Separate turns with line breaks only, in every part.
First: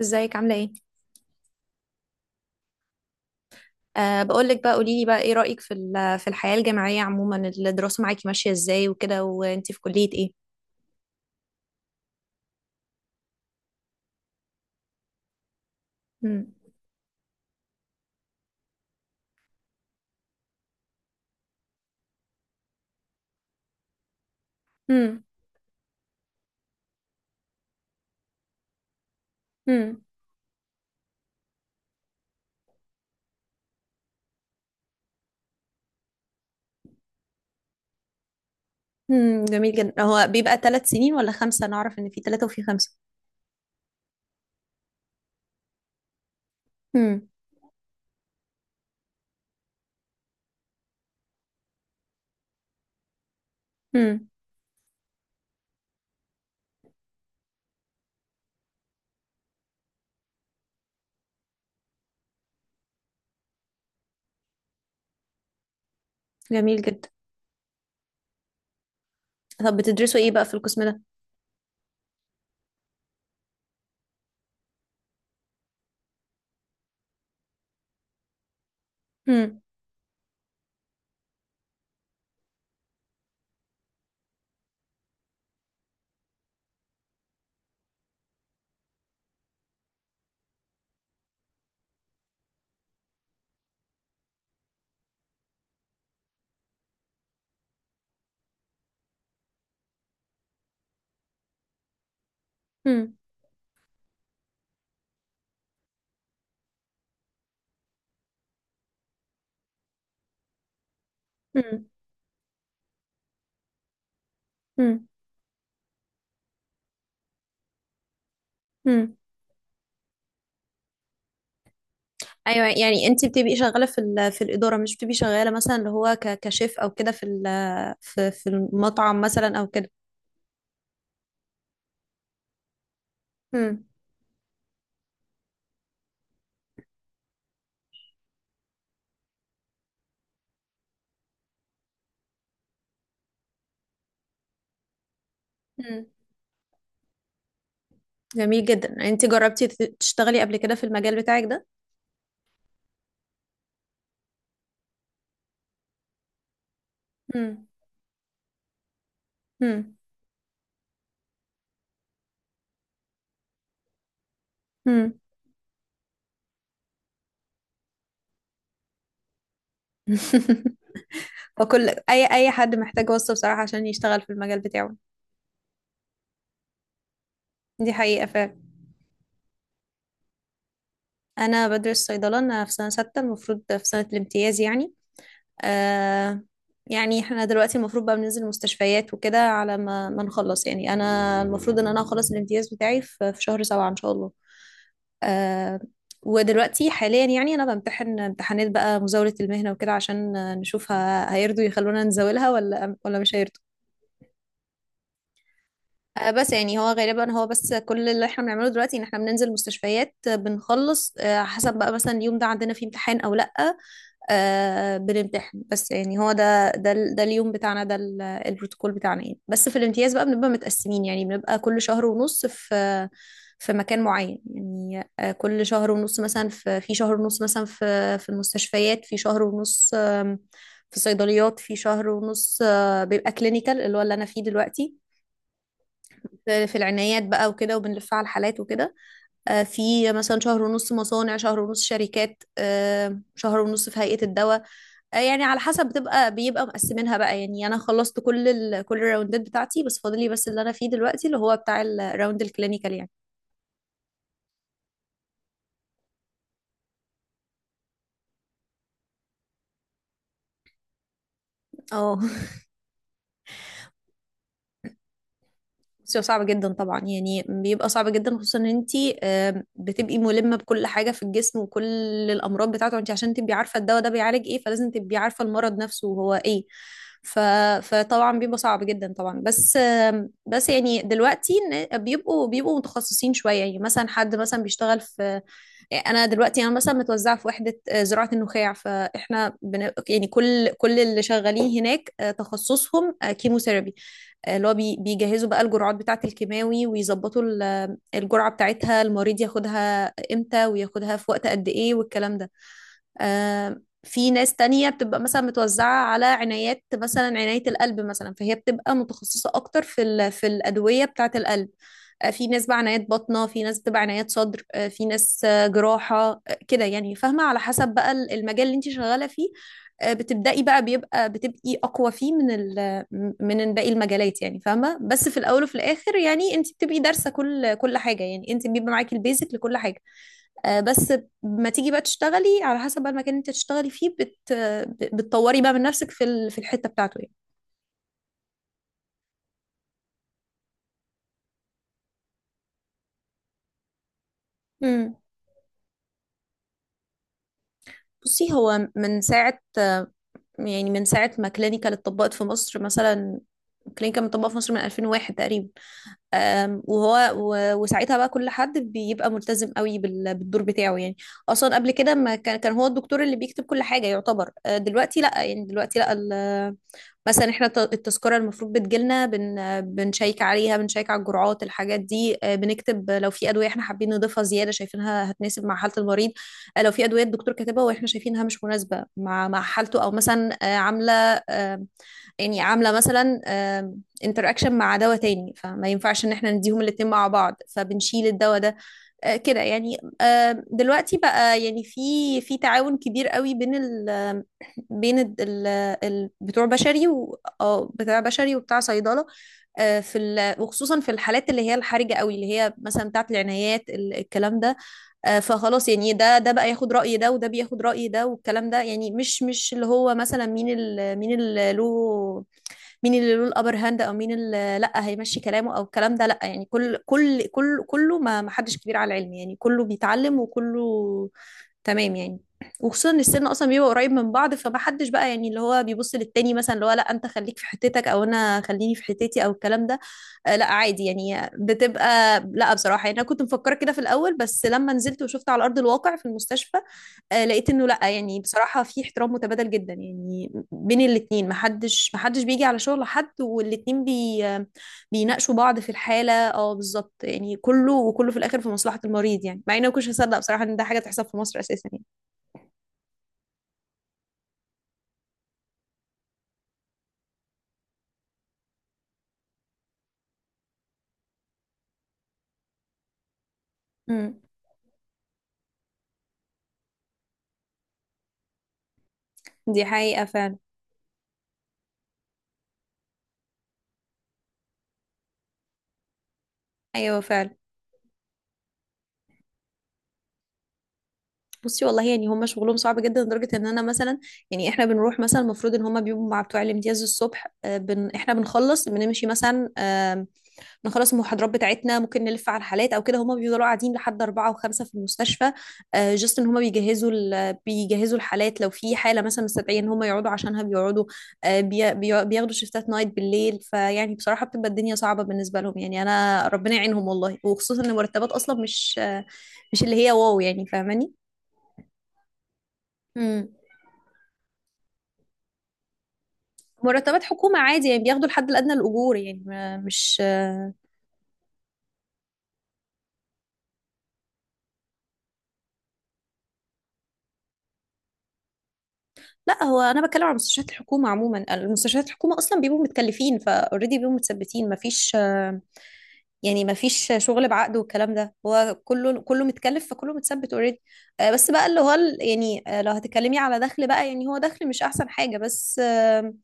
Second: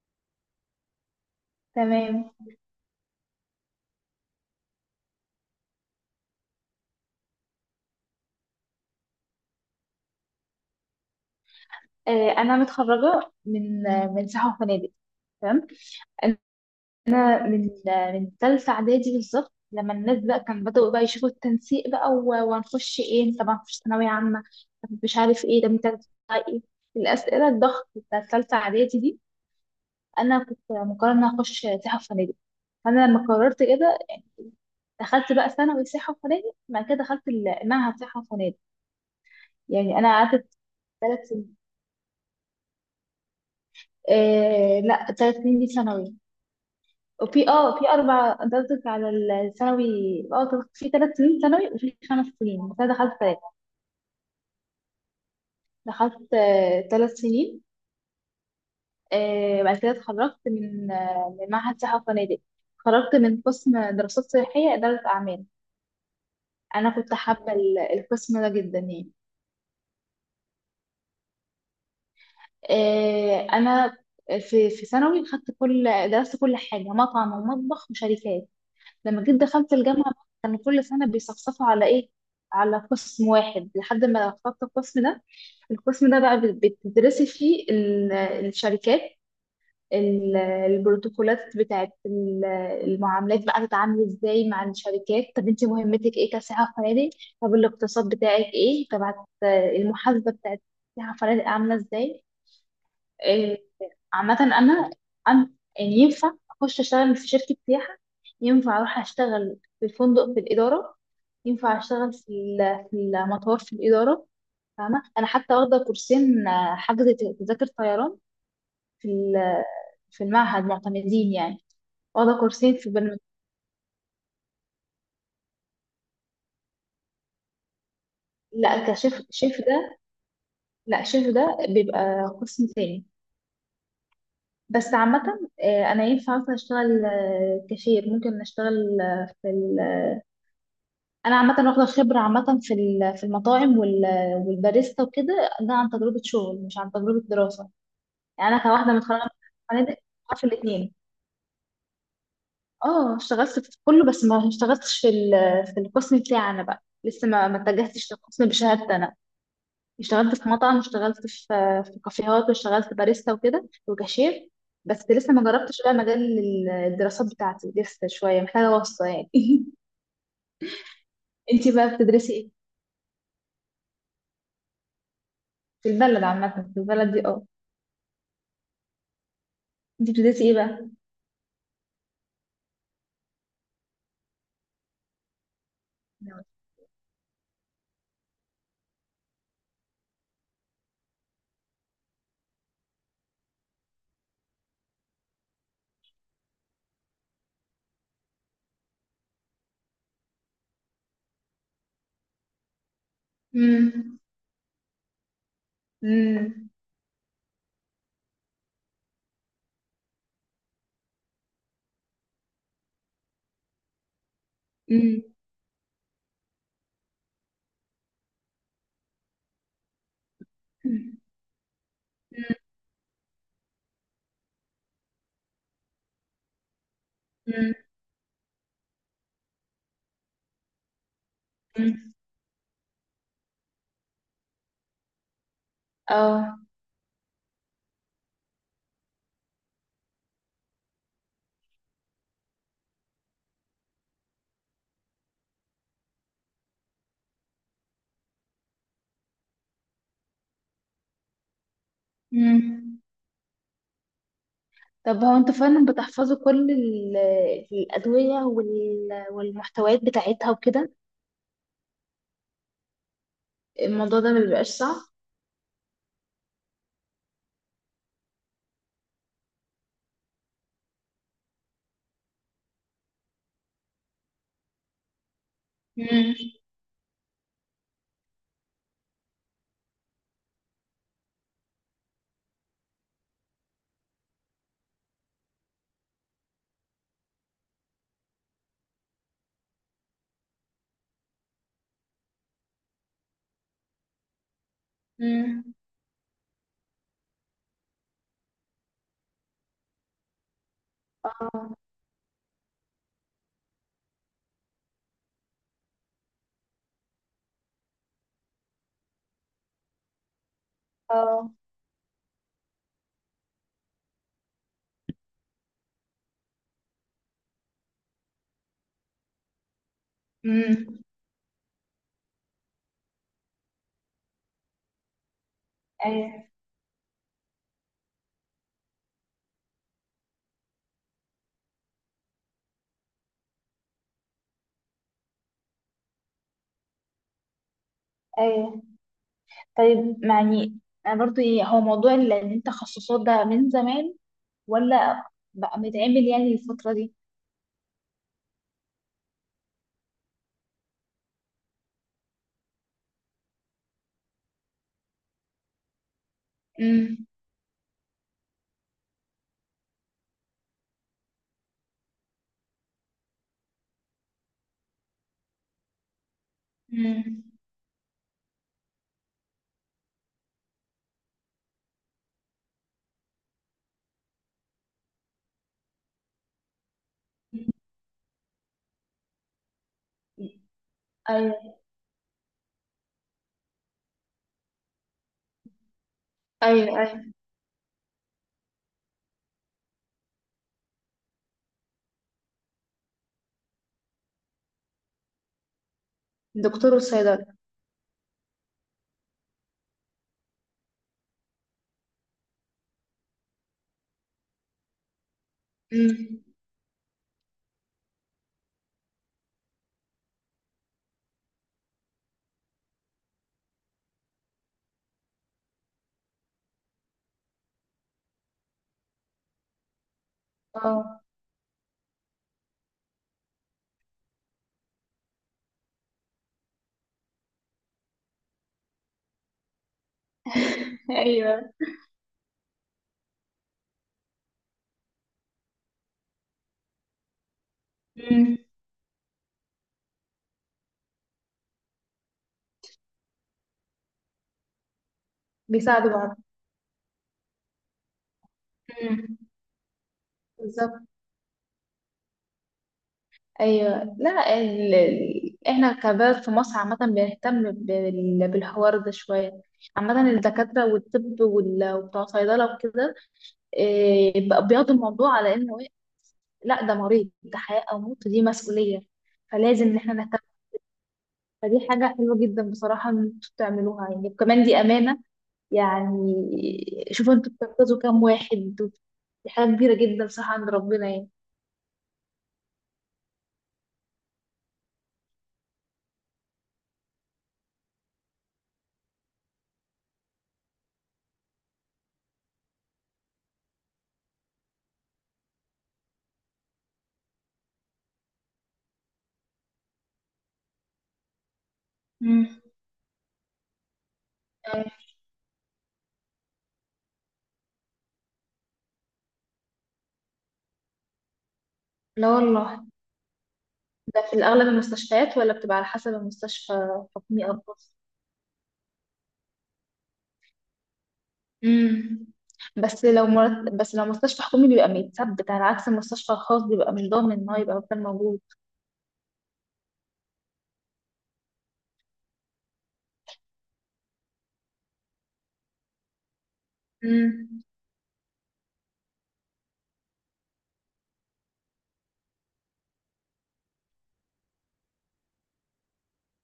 ازيك عاملة ايه؟
تمام.
أه بقول لك بقى قولي لي بقى ايه رأيك في في الحياة الجامعية عموما. الدراسة معاكي ماشية ازاي وكده، وانتي في كلية ايه؟
انا متخرجه من من سياحه وفنادق. تمام.
مم.
انا من من ثالثه اعدادي بالظبط، لما الناس بقى كان بدأوا بقى يشوفوا التنسيق بقى وهنخش ايه؟ طب هنخش ثانويه عامه؟ طب مش
مم.
عارف ايه؟ طب انت هتطلع ايه؟ الاسئله الضغط بتاع ثالثه اعدادي دي.
مم.
انا كنت مقرره ان أنا اخش سياحه وفنادق. فانا لما قررت كده، دخلت بقى ثانوي سياحة وفنادق، بعد كده دخلت المعهد سياحة وفنادق.
مم. جميل
يعني
جدا،
أنا
هو
قعدت
بيبقى 3 سنين
ثلاث
ولا
سنين
خمسة؟ أنا أعرف إن في ثلاثة وفي خمسة.
لا، 3 سنين دي ثانوي.
مم.
وفي في اربع، انت قصدك على الثانوي؟ اه في 3 سنين ثانوي وفي 5 سنين، بس انا دخلت ثلاث.
مم.
دخلت 3 سنين. بعد كده اتخرجت من من معهد سياحة وفنادق، اتخرجت من قسم دراسات سياحية إدارة أعمال.
جميل
أنا
جدا.
كنت حابة القسم ده جدا يعني.
طب بتدرسوا ايه بقى في القسم ده؟
أنا في ثانوي خدت كل درست كل حاجة، مطعم ومطبخ وشركات. لما جيت
مم.
دخلت الجامعة بقى، كان كل سنة بيصفصفوا على إيه؟ على قسم واحد لحد ما اخترت القسم ده. القسم ده بقى بتدرسي فيه الشركات، ال- البروتوكولات بتاعت المعاملات، بقى تتعاملي ازاي مع الشركات. طب انت مهمتك ايه كسائحة فنادق؟ طب الاقتصاد بتاعك ايه؟ طب المحاسبة بتاعت سائحة فنادق عاملة ازاي؟
مم.
عامة أنا يعني ينفع أخش أشتغل في شركة سياحة، ينفع أروح أشتغل في الفندق في الإدارة، ينفع
مم.
أشتغل في المطار في الإدارة. فاهمة؟
مم.
أنا حتى واخدة كورسين، حجز تذاكر طيران في
مم.
ال- في المعهد، معتمدين يعني. واخدة
أيوة،
كورسين في
يعني
برنامج.
انتي بتبقي شغالة في في الإدارة، مش بتبقي شغالة مثلا اللي هو كشيف أو كده في في
لا،
المطعم مثلا
شيف
أو كده.
ده، لا، شيف ده بيبقى قسم تاني.
مم.
بس عامة أنا ينفع مثلا أشتغل كاشير، ممكن أشتغل في ال. انا عامه واخده خبره عامه في المطاعم والباريستا وكده. ده عن تجربه شغل مش عن تجربه دراسه. يعني انا
جميل
كواحده
جدا.
متخرجه
انت
من
جربتي
فنادق،
تشتغلي
في
قبل كده في
الاثنين
المجال بتاعك ده؟
اه اشتغلت في كله، بس ما اشتغلتش في القسم بتاعنا بقى، لسه ما
امم.
اتجهتش للقسم بشهادتي انا.
امم.
اشتغلت في مطعم، واشتغلت في كافيهات، واشتغلت باريستا وكده وكاشير. بس
امم.
لسه ما جربتش بقى مجال الدراسات بتاعتي، لسه شويه محتاجه واسطه يعني انتي
وكل
بقى
اي
بتدرسي
اي
ايه؟
حد محتاج وصفة بصراحة عشان يشتغل في المجال بتاعه.
في البلد عامه، في البلد دي اه.
دي حقيقة فعلا.
انتي بتدرسي ايه بقى؟
انا بدرس صيدلة، انا في سنة 6، المفروض في سنة الامتياز يعني. آه. يعني احنا دلوقتي المفروض بقى بننزل المستشفيات وكده على ما نخلص، يعني انا المفروض ان انا اخلص الامتياز بتاعي في شهر 7 ان شاء الله. آه. ودلوقتي حاليا يعني انا بمتحن امتحانات بقى مزاولة المهنة وكده، عشان نشوف هيرضوا يخلونا نزاولها ولا مش هيرضوا.
امم.
بس
امم.
يعني هو غالبا هو بس كل اللي احنا بنعمله دلوقتي ان احنا بننزل مستشفيات، بنخلص حسب بقى مثلا اليوم ده عندنا فيه امتحان او لا.
امم.
بنمتحن. بس يعني هو ده اليوم بتاعنا، ده البروتوكول بتاعنا يعني. بس في الامتياز بقى بنبقى متقسمين، يعني بنبقى كل شهر ونص في في مكان معين يعني. كل شهر ونص مثلا في في شهر ونص مثلا
امم.
في في المستشفيات، في شهر ونص في صيدليات، في شهر ونص بيبقى كلينيكال اللي هو اللي انا فيه دلوقتي
اه.
في العنايات بقى وكده، وبنلف على الحالات وكده. في مثلا شهر ونص مصانع، شهر ونص شركات، شهر ونص في هيئة الدواء. يعني على حسب، بيبقى مقسمينها بقى يعني. انا خلصت كل كل الراوندات بتاعتي، بس فاضلي بس اللي انا فيه دلوقتي اللي هو بتاع الراوند الكلينيكال
امم.
يعني.
طب هو انت فعلا بتحفظوا كل الأدوية والمحتويات بتاعتها وكده؟
اه.
الموضوع ده ما بيبقاش صعب؟
بصي، هو صعب جدا طبعا، يعني بيبقى صعب جدا، خصوصا ان انت بتبقي ملمه بكل حاجه في الجسم وكل الامراض بتاعته، انت عشان تبقي عارفه الدواء ده بيعالج ايه فلازم تبقي عارفه المرض نفسه وهو
امم.
ايه. ف... فطبعا بيبقى صعب جدا طبعا، بس يعني دلوقتي بيبقوا متخصصين شويه يعني. مثلا حد مثلا بيشتغل في، انا دلوقتي انا مثلا متوزعه في وحده زراعه النخاع، فاحنا يعني كل اللي شغالين هناك تخصصهم كيموثيرابي. اللي هو بيجهزوا بقى
امم.
الجرعات بتاعة الكيماوي، ويظبطوا الجرعة بتاعتها، المريض ياخدها امتى وياخدها في وقت قد
اه.
ايه والكلام ده. في ناس تانية بتبقى مثلا متوزعة على عنايات، مثلا عناية القلب مثلا، فهي بتبقى متخصصة أكتر في في الأدوية بتاعة
اه.
القلب. في ناس بقى عنايات باطنة، في ناس بتبقى عنايات صدر، في ناس جراحة، كده يعني فاهمة، على حسب بقى المجال اللي انت شغالة فيه. بتبدأي بقى،
امم.
بيبقى بتبقي أقوى فيه من من باقي المجالات يعني فاهمة. بس في الأول وفي الآخر
ايوه.
يعني انت بتبقي دارسة كل حاجة، يعني انت بيبقى معاكي البيزك لكل حاجة. بس ما تيجي بقى تشتغلي على حسب بقى المكان اللي انت تشتغلي فيه، بتطوري بقى من نفسك في في الحتة بتاعته يعني.
ايوه. طيب يعني، انا برضو ايه، هو موضوع ان انت تخصصات ده من زمان
امم.
ولا بقى متعمل يعني الفترة دي؟
بصي، هو من ساعة، يعني من ساعة ما كلينيكال اتطبقت في مصر مثلا، كلينيكال متطبقة في مصر من 2001 تقريبا.
امم.
وهو وساعتها بقى كل حد بيبقى ملتزم قوي بالدور بتاعه يعني. اصلا قبل كده ما كان هو الدكتور اللي بيكتب كل حاجه، يعتبر. دلوقتي لا، يعني دلوقتي لا
امم.
مثلا احنا التذكره المفروض بتجيلنا، بنشيك عليها، بنشيك على الجرعات، الحاجات دي. بنكتب لو في ادويه احنا حابين نضيفها زياده شايفينها هتناسب مع حاله المريض. لو في ادويه الدكتور كاتبها واحنا شايفينها مش مناسبه مع حالته، او مثلا عامله،
ايوه.
أه، يعني عامله مثلا انتراكشن مع دواء تاني، فما ينفعش ان احنا نديهم
ايوه.
الاتنين
ايوه،
مع بعض، فبنشيل الدواء ده. كده يعني. دلوقتي بقى يعني في تعاون كبير قوي بين ال بين ال ال بتوع
الدكتور
بشري و
والصيدلة.
آه، بتاع بشري وبتاع صيدلة. في وخصوصا في الحالات اللي هي الحرجة قوي، اللي هي مثلا بتاعت العنايات الكلام ده. فخلاص يعني، ده
امم.
ده بقى ياخد رأي ده، وده بياخد رأي ده، والكلام ده. يعني مش اللي هو مثلا مين مين اللي له، مين اللي له الابر هاند، او مين اللي لا هيمشي كلامه او الكلام ده، لا. يعني كل كل كل كله، ما حدش كبير على العلم يعني، كله بيتعلم
اه.
وكله تمام يعني. وخصوصا ان السن اصلا بيبقى قريب من بعض، فما حدش بقى يعني اللي هو بيبص للتاني مثلا اللي هو لا انت خليك في حتتك او انا خليني في حتتي او الكلام ده. لا، عادي يعني
ايوه.
بتبقى، لا بصراحه يعني انا كنت مفكره كده في الاول، بس لما نزلت وشفت على ارض الواقع في المستشفى، لقيت انه لا، يعني
امم.
بصراحه في احترام متبادل جدا يعني بين الاثنين، محدش بيجي على شغل حد، والاثنين بي آه، بيناقشوا بعض في
بيساعدوا
الحاله،
بعض.
بالظبط يعني، كله وكله في الاخر في مصلحه
امم.
المريض يعني. مع اني ما كنتش هصدق بصراحه ان ده حاجه
بالظبط.
تحصل في مصر اساسا يعني.
ايوه. لا، احنا كبلد في مصر عامة بنهتم بالحوار ده شوية. عامة الدكاترة والطب وبتوع صيدلة وكده
امم.
بقى بياخدوا الموضوع على انه لا، ده مريض، ده حياة او موت، دي مسؤولية،
دي
فلازم ان احنا
حقيقه
نهتم.
فعلا.
فدي حاجة حلوة جدا بصراحة ان انتوا تعملوها، يعني وكمان دي أمانة يعني.
ايوه
شوفوا انتوا
فعلا.
بتنقذوا كام واحد، دي حاجة كبيرة جدا صح عند ربنا يعني.
بصي والله، يعني هم شغلهم صعب جدا لدرجه ان انا مثلا، يعني احنا بنروح مثلا المفروض ان هم بيبقوا مع بتوع الامتياز الصبح، آه، بن احنا بنخلص بنمشي مثلا، نخلص المحاضرات بتاعتنا، ممكن نلف على الحالات او كده، هما بيفضلوا قاعدين لحد 4 و5 في المستشفى. جست ان هما بيجهزوا بيجهزوا الحالات. لو في حالة مثلا مستدعية ان هما يقعدوا عشانها بيقعدوا. بياخدوا
امم.
شيفتات نايت بالليل، فيعني بصراحة بتبقى
أيوة.
الدنيا صعبة بالنسبة لهم يعني. انا ربنا يعينهم والله، وخصوصا ان المرتبات اصلا مش مش اللي هي واو، يعني فاهماني.
لا والله.
مم.
ده في الأغلب المستشفيات ولا بتبقى على حسب المستشفى،
مرتبات
حكومي
حكومة
أو
عادي،
خاص؟
يعني بياخدوا الحد الأدنى للأجور يعني. مش،
امم. بس لو مستشفى حكومي بيبقى متثبت، على عكس المستشفى الخاص بيبقى مش ضامن إن هو يبقى مكان موجود.
لا، هو انا بتكلم على مستشفيات الحكومه عموما. المستشفيات الحكومه اصلا بيبقوا متكلفين فاوريدي، بيبقوا متثبتين، مفيش، يعني مفيش شغل
امم.
بعقد والكلام ده، هو كله كله متكلف فكله متثبت اوريدي. بس بقى اللي هو يعني لو هتتكلمي على دخل بقى، يعني هو دخل مش احسن حاجه. بس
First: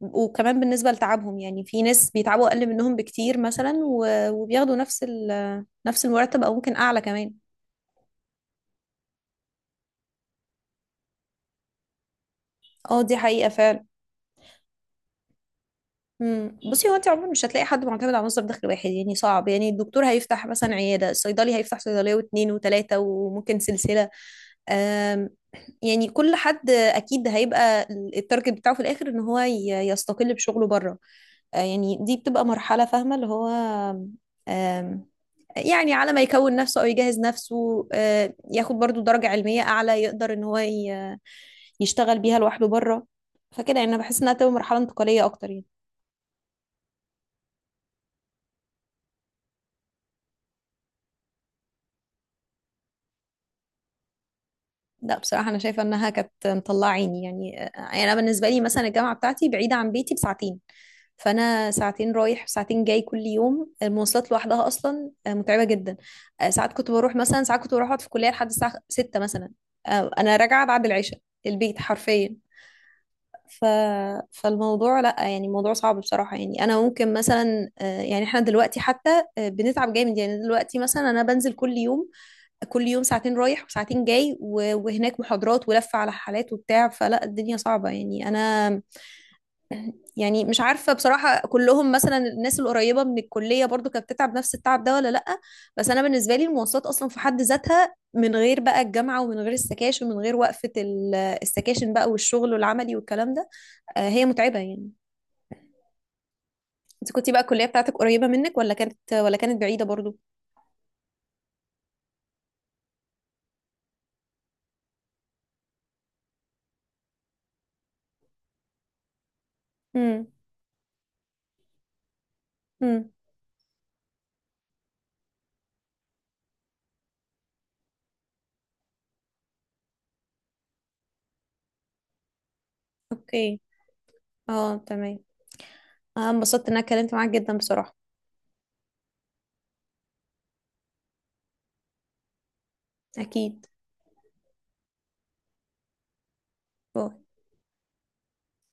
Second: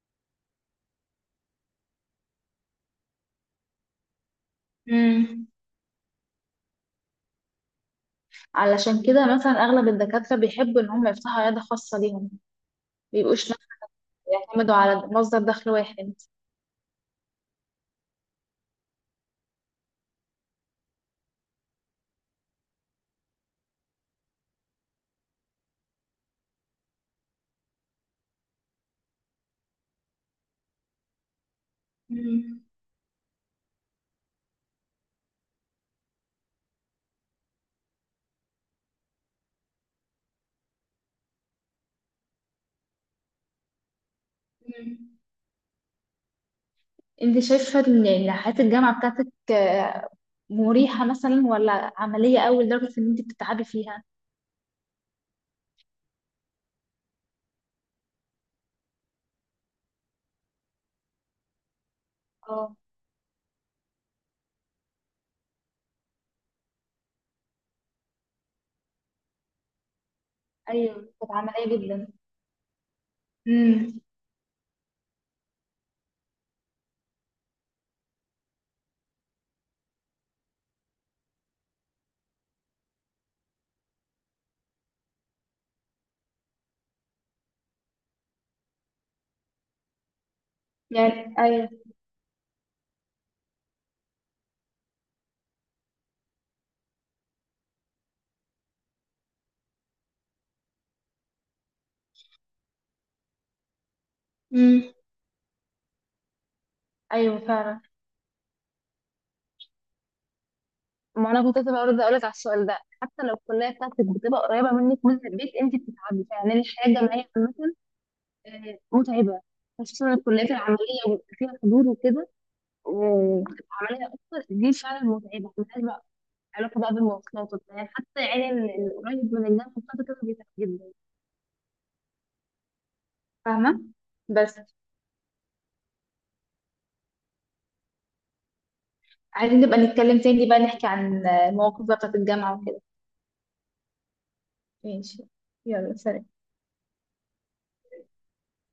وكمان بالنسبه لتعبهم، يعني في ناس بيتعبوا اقل منهم بكتير مثلا وبياخدوا نفس
امم.
نفس المرتب، او ممكن اعلى كمان.
علشان كده مثلا أغلب الدكاترة بيحبوا إن هم يفتحوا عيادة خاصة ليهم،
اه دي
مبيبقوش
حقيقه
مثلا
فعلا.
يعتمدوا على مصدر دخل واحد.
مم. بصي، هو انت عموما مش هتلاقي حد معتمد على مصدر دخل واحد، يعني صعب. يعني الدكتور هيفتح مثلا عياده، الصيدلي هيفتح صيدليه واثنين وثلاثه وممكن سلسله. آم، يعني كل حد اكيد هيبقى التارجت بتاعه في الاخر ان هو يستقل بشغله بره. يعني دي بتبقى
أمم.
مرحله فاهمه اللي هو، آم، يعني على ما يكون نفسه او يجهز نفسه، ياخد برضو درجه علميه اعلى يقدر ان هو يشتغل بيها لوحده بره. فكده يعني انا بحس انها تبقى مرحله انتقاليه اكتر يعني.
انت شايفة ان حياة الجامعة بتاعتك مريحة مثلا، ولا عملية أوي لدرجة ان انت بتتعبي فيها؟
لا بصراحة أنا شايفة إنها كانت مطلعة عيني يعني. أنا بالنسبة لي مثلا الجامعة بتاعتي بعيدة عن بيتي بساعتين، فأنا ساعتين رايح
اه.
وساعتين جاي كل يوم. المواصلات لوحدها أصلا متعبة جدا. ساعات كنت بروح أقعد في الكلية لحد الساعة 6 مثلا. أنا راجعة بعد
ايوه،
العشاء
كانت
البيت
عمليه جدا.
حرفيا. ف...
امم.
فالموضوع، لا يعني موضوع صعب بصراحة. يعني أنا ممكن مثلا يعني إحنا دلوقتي حتى بنتعب جامد يعني. دلوقتي مثلا أنا بنزل كل يوم، كل يوم ساعتين رايح وساعتين جاي وهناك محاضرات ولفة على حالات وبتاع، فلا الدنيا صعبة يعني. أنا يعني مش عارفة
يعني
بصراحة،
ايوه.
كلهم مثلا الناس القريبة من الكلية برضو كانت بتتعب نفس التعب ده ولا لأ، بس أنا بالنسبة لي المواصلات أصلا في حد ذاتها من غير بقى الجامعة ومن غير السكاشن ومن غير وقفة السكاشن بقى والشغل والعملي والكلام ده، هي متعبة
امم.
يعني. أنت كنتي
ايوه
بقى الكلية
فعلا.
بتاعتك قريبة منك ولا كانت بعيدة برضو؟
ما انا كنت لسه برضه اقول لك على السؤال ده، حتى لو الكليه بتاعتك بتبقى قريبه منك من البيت انت بتتعبي. يعني الحياه الجامعيه عامه متعبه، خصوصا
امم.
الكليات العمليه وبيبقى فيها حضور وكده.
امم.
بتبقى عمليه اكتر، دي فعلا متعبه علاقة بقى بالمواصلات وبتاع. يعني حتى يعني القريب من الناس مبسوطة كده بيتعب جدا.
اوكي.
فاهمة؟ بس
اه تمام. انا انبسطت ان انا اتكلمت معاك جدا بصراحة.
عايزين نبقى نتكلم تاني بقى، نحكي عن المواقف بقى بتاعت الجامعة وكده.
اكيد.
ماشي. يلا سلام.
باي.